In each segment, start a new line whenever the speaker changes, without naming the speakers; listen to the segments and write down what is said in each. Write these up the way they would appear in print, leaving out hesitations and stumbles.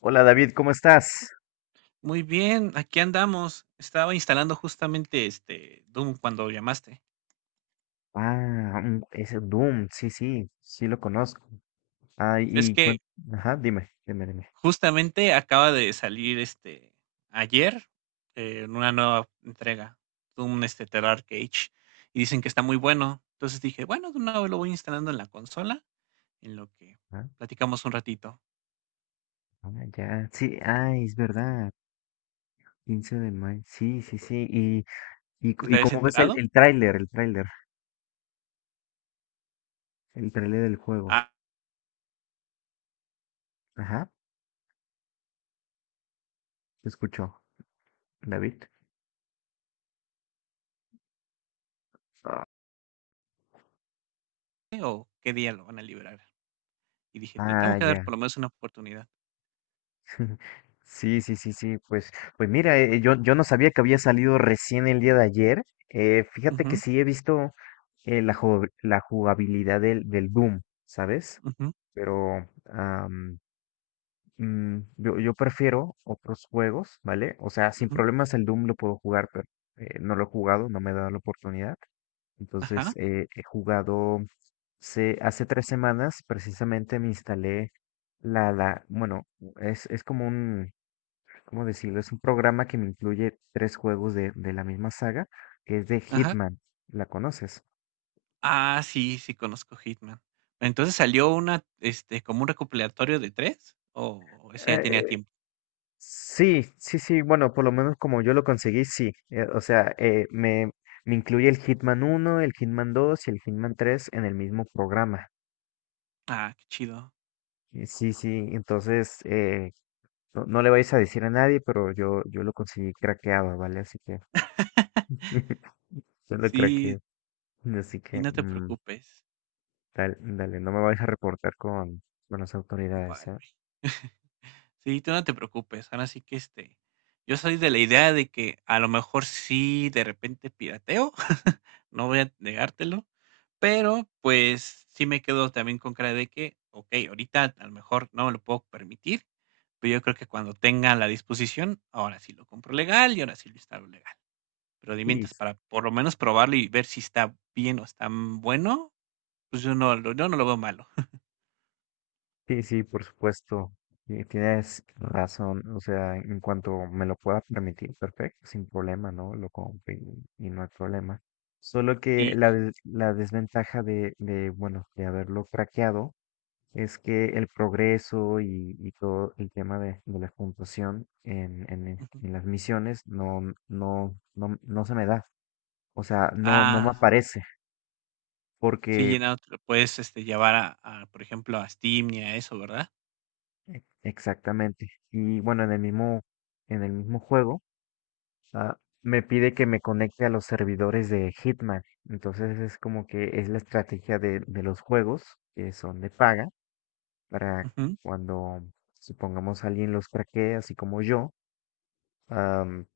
Hola David, ¿cómo estás?
Muy bien, aquí andamos. Estaba instalando justamente este Doom cuando llamaste.
Es el Doom, sí, sí, sí lo conozco. Ay,
Es
y
que
ajá, dime, dime, dime.
justamente acaba de salir ayer una nueva entrega, Doom Terrar Cage, y dicen que está muy bueno. Entonces dije, bueno, de una vez lo voy instalando en la consola, en lo que
Ah,
platicamos un ratito.
ah, ya, sí, ay, es verdad, 15 de mayo, sí, sí, sí. Y,
¿No te
y
habías
cómo ves
enterado?
el tráiler, el tráiler del juego?
Ah,
Ajá, te escucho, David.
o qué día lo van a liberar. Y dije, te tengo
Ah,
que dar por
ya.
lo menos una oportunidad.
Sí, sí, sí, sí, pues, pues mira, yo no sabía que había salido recién el día de ayer. Fíjate que
Ujú,
sí he visto la jugabilidad del Doom, ¿sabes?
ujú,
Pero yo prefiero otros juegos, ¿vale? O sea, sin
ujú,
problemas el Doom lo puedo jugar, pero no lo he jugado, no me he dado la oportunidad. Entonces,
ajá,
he jugado, hace 3 semanas precisamente me instalé bueno, es como un ¿cómo decirlo? Es un programa que me incluye tres juegos de la misma saga, que es de
ajá.
Hitman. ¿La conoces?
Ah, sí, sí conozco Hitman. Entonces, ¿salió una, como un recopilatorio de 3 o ese ya tenía
Eh,
tiempo?
sí, sí, sí, bueno, por lo menos como yo lo conseguí, sí. O sea, me incluye el Hitman 1 el Hitman 2 y el Hitman 3 en el mismo programa.
Ah, qué chido.
Sí, sí, entonces no, no le vais a decir a nadie, pero yo lo conseguí craqueado, ¿vale? Así que yo lo
Sí,
craqueé. Así
y
que
no te preocupes.
dale, dale, no me vais a reportar con las autoridades,
Vale.
¿eh?
Sí, tú no te preocupes. Ahora sí que yo soy de la idea de que a lo mejor sí de repente pirateo, no voy a negártelo, pero pues sí me quedo también con cara de que, ok, ahorita a lo mejor no me lo puedo permitir, pero yo creo que cuando tenga la disposición, ahora sí lo compro legal y ahora sí lo instalo legal. Pero de
Sí,
mientras para por lo menos probarlo y ver si está bien o está bueno, pues yo no lo veo malo.
sí, sí, por supuesto. Tienes razón. O sea, en cuanto me lo pueda permitir, perfecto, sin problema, ¿no? Lo compro y no hay problema. Solo que
Y,
la desventaja bueno, de haberlo craqueado es que el progreso y todo el tema de la puntuación
ujú.
en las misiones no se me da. O sea, no me
Ah,
aparece
sí,
porque
llenado te lo puedes, llevar a, por ejemplo, a Steam y a eso, ¿verdad?
exactamente. Y bueno, en el mismo juego. Ah, me pide que me conecte a los servidores de Hitman. Entonces es como que es la estrategia de los juegos que son de paga para
Ujú.
cuando supongamos alguien los craquee, así como yo, am,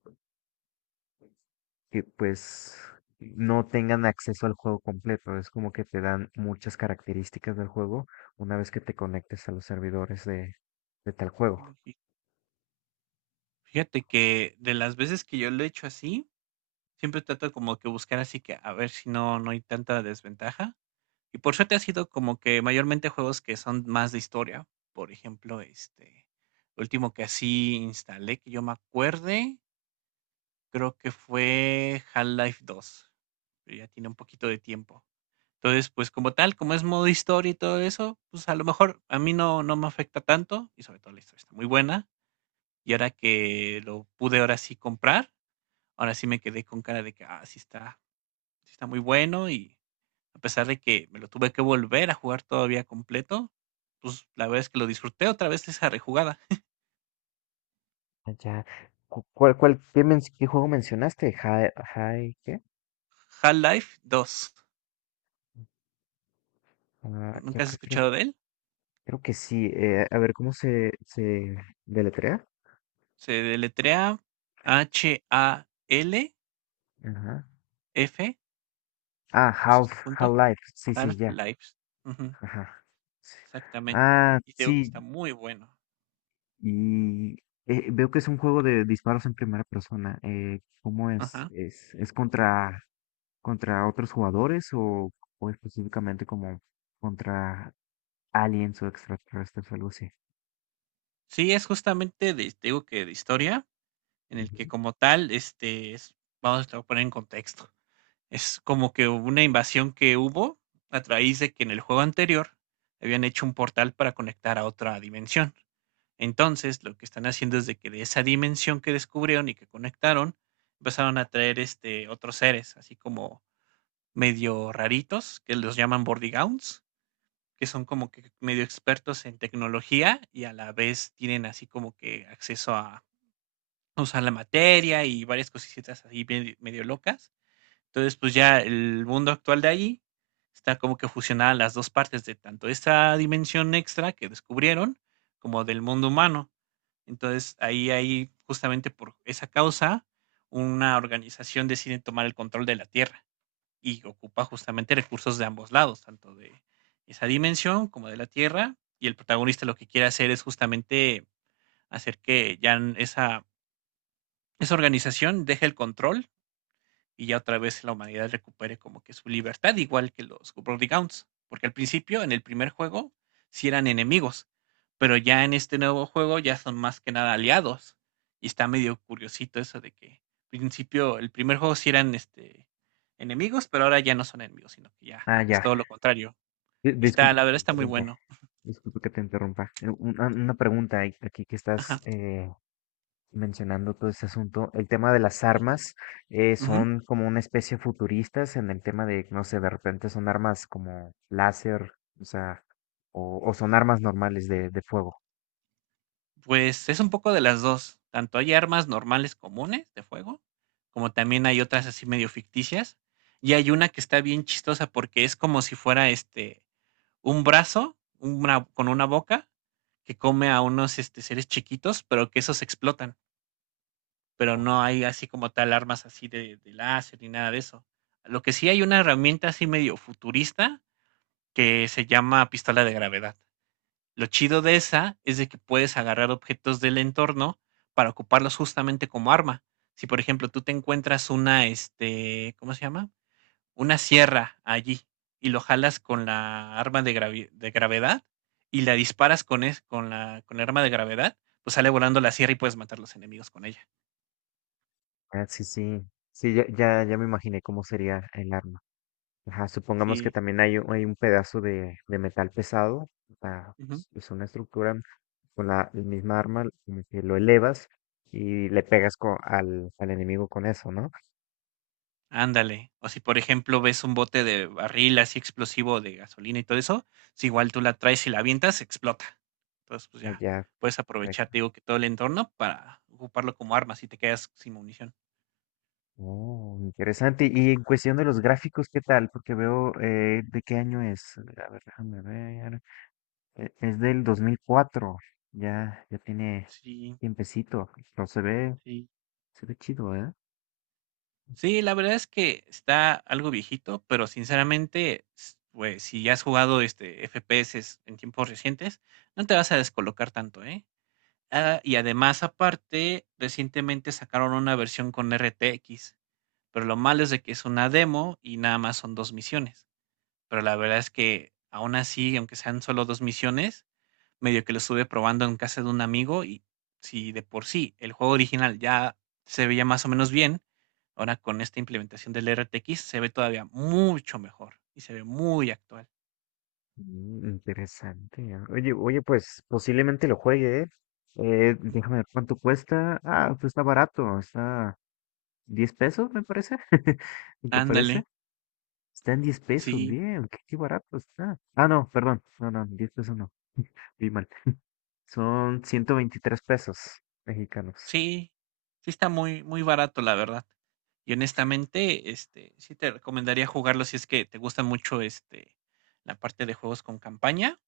que pues no tengan acceso al juego completo. Es como que te dan muchas características del juego una vez que te conectes a los servidores de tal juego.
Fi fíjate que de las veces que yo lo he hecho así, siempre trato como que buscar así que a ver si no no hay tanta desventaja. Y por suerte ha sido como que mayormente juegos que son más de historia. Por ejemplo, último que así instalé, que yo me acuerde, creo que fue Half-Life dos, pero ya tiene un poquito de tiempo. Entonces, pues, como tal, como es modo historia y todo eso, pues, a lo mejor a mí no no me afecta tanto, y sobre todo la historia está muy buena. Y ahora que lo pude ahora sí comprar, ahora sí me quedé con cara de que, ah, sí está muy bueno, y a pesar de que me lo tuve que volver a jugar todavía completo, pues, la verdad es que lo disfruté otra vez esa rejugada.
Ah, ya. ¿Cuál, cuál, qué juego mencionaste? ¿Qué?
Half-Life dos,
Ah, ¿qué,
¿nunca has
qué, qué
escuchado de él?
Creo que sí. A ver, ¿cómo se deletrea?
Se deletrea Half,
Ajá. Ah,
eso
Half,
es punto,
Half-Life. Sí, sí, ya.
Half-Life.
Ajá. Sí.
Exactamente.
Ah,
Y te digo que
sí.
está muy bueno.
Y veo que es un juego de disparos en primera persona. ¿Cómo es?
Ajá.
¿Es contra otros jugadores o específicamente como contra aliens o extraterrestres o algo así?
Sí, es justamente de, te digo que de historia, en el que
Ujú.
como tal, vamos a poner en contexto. Es como que hubo una invasión que hubo a través de que en el juego anterior habían hecho un portal para conectar a otra dimensión. Entonces, lo que están haciendo es de que de esa dimensión que descubrieron y que conectaron, empezaron a traer otros seres, así como medio raritos, que los llaman Bordigauns que son como que medio expertos en tecnología y a la vez tienen así como que acceso a usar la materia y varias cositas así medio locas. Entonces, pues ya el mundo actual de allí está como que fusionada las dos partes de tanto esta dimensión extra que descubrieron como del mundo humano. Entonces, ahí hay justamente por esa causa una organización decide tomar el control de la Tierra y ocupa justamente recursos de ambos lados, tanto de esa dimensión como de la Tierra. Y el protagonista lo que quiere hacer es justamente hacer que ya esa organización deje el control y ya otra vez la humanidad recupere como que su libertad, igual que los Brodigounds. Porque al principio, en el primer juego, sí eran enemigos, pero ya en este nuevo juego ya son más que nada aliados. Y está medio curiosito eso de que al principio, el primer juego sí eran enemigos, pero ahora ya no son enemigos, sino que ya
Ah,
es
ya.
todo lo contrario. Y está,
Disculpe
la
que te
verdad está muy
interrumpa.
bueno.
Disculpe que te interrumpa. Una pregunta aquí que
Ajá.
estás mencionando todo este asunto, el tema de las
Ujú,
armas
ujú.
son como una especie futuristas en el tema de, no sé, de repente son armas como láser, o sea, o son armas normales de fuego.
Pues es un poco de las 2. Tanto hay armas normales comunes de fuego, como también hay otras así medio ficticias, y hay una que está bien chistosa porque es como si fuera, un brazo, una con una boca que come a unos, seres chiquitos, pero que esos explotan, pero no hay así como tal armas así de láser ni nada de eso. Lo que sí hay una herramienta así medio futurista que se llama pistola de gravedad. Lo chido de esa es de que puedes agarrar objetos del entorno para ocuparlos justamente como arma. Si, por ejemplo, tú te encuentras ¿cómo se llama? Una sierra allí y lo jalas con la arma de gravedad y la disparas con, es- con, la, con el arma de gravedad, pues sale volando la sierra y puedes matar los enemigos con ella.
Ah, sí, sí, sí, ya, ya, ya me imaginé cómo sería el arma. Ajá, supongamos que
Sí.
también hay un pedazo de metal pesado, o sea, es una estructura con el misma arma, como que lo elevas y le pegas al enemigo con eso, ¿no?
Ándale. O si, por ejemplo, ves un bote de barril así explosivo de gasolina y todo eso, si igual tú la traes y la avientas, explota. Entonces, pues
Ah,
ya,
ya.
puedes aprovechar, te digo, que todo el entorno para ocuparlo como arma si te quedas sin munición.
Oh, interesante. Y en cuestión de los gráficos, ¿qué tal? Porque veo, ¿de qué año es? A ver, déjame ver. Es del 2004. Ya, ya tiene
Sí,
tiempecito. Pero
sí.
se ve chido, ¿eh?
Sí, la verdad es que está algo viejito, pero sinceramente, pues si ya has jugado este FPS en tiempos recientes, no te vas a descolocar tanto, ¿eh? Ah, y además, aparte, recientemente sacaron una versión con RTX. Pero lo malo es de que es una demo y nada más son dos misiones. Pero la verdad es que aún así, aunque sean solo dos misiones, medio que lo estuve probando en casa de un amigo y si de por sí el juego original ya se veía más o menos bien, ahora con esta implementación del RTX se ve todavía mucho mejor y se ve muy actual.
Interesante, ¿eh? Oye, oye, pues posiblemente lo juegue, ¿eh? Déjame ver cuánto cuesta. Ah, pues está barato. Está 10 pesos, me parece. ¿Qué
Ándale,
parece? Está en 10 pesos,
sí.
bien, qué, qué barato está. Ah, no, perdón, no, no, 10 pesos no, vi mal. Son 123 pesos mexicanos.
Sí, sí está muy, muy barato, la verdad. Y honestamente, sí te recomendaría jugarlo si es que te gusta mucho la parte de juegos con campaña.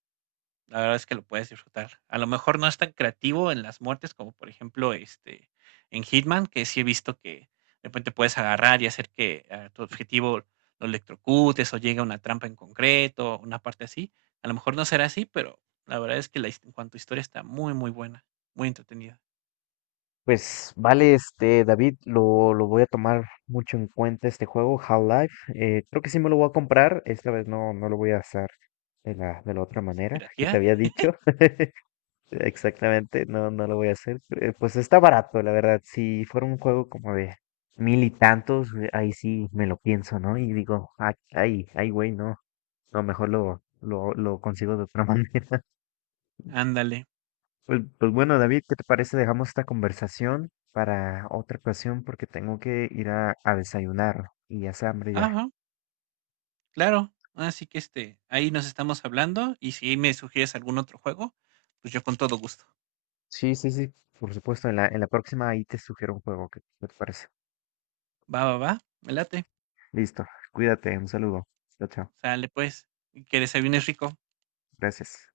La verdad es que lo puedes disfrutar. A lo mejor no es tan creativo en las muertes como por ejemplo en Hitman, que sí he visto que de repente puedes agarrar y hacer que a tu objetivo lo electrocutes o llegue a una trampa en concreto, una parte así. A lo mejor no será así, pero la verdad es que en cuanto a historia está muy, muy buena, muy entretenida.
Pues vale, este, David, lo voy a tomar mucho en cuenta este juego, Half-Life. Creo que sí me lo voy a comprar, esta vez no, no lo voy a hacer de la otra
Vamos a
manera que te
piratear.
había dicho. Exactamente, no, no lo voy a hacer. Pues está barato, la verdad. Si fuera un juego como de mil y tantos, ahí sí me lo pienso, ¿no? Y digo, "Ah, ay, ay, güey, no. No, mejor lo consigo de otra manera".
Ándale.
Pues, pues bueno, David, ¿qué te parece? Dejamos esta conversación para otra ocasión porque tengo que ir a desayunar y hace hambre ya.
Ajá, claro. Así que, ahí nos estamos hablando y si me sugieres algún otro juego, pues yo con todo gusto.
Sí, sí, sí. Por supuesto, en la próxima ahí te sugiero un juego. ¿Qué, qué te parece?
Va, va, va, me late.
Listo, cuídate, un saludo. Chao, chao.
Sale pues, y que desayunes rico.
Gracias.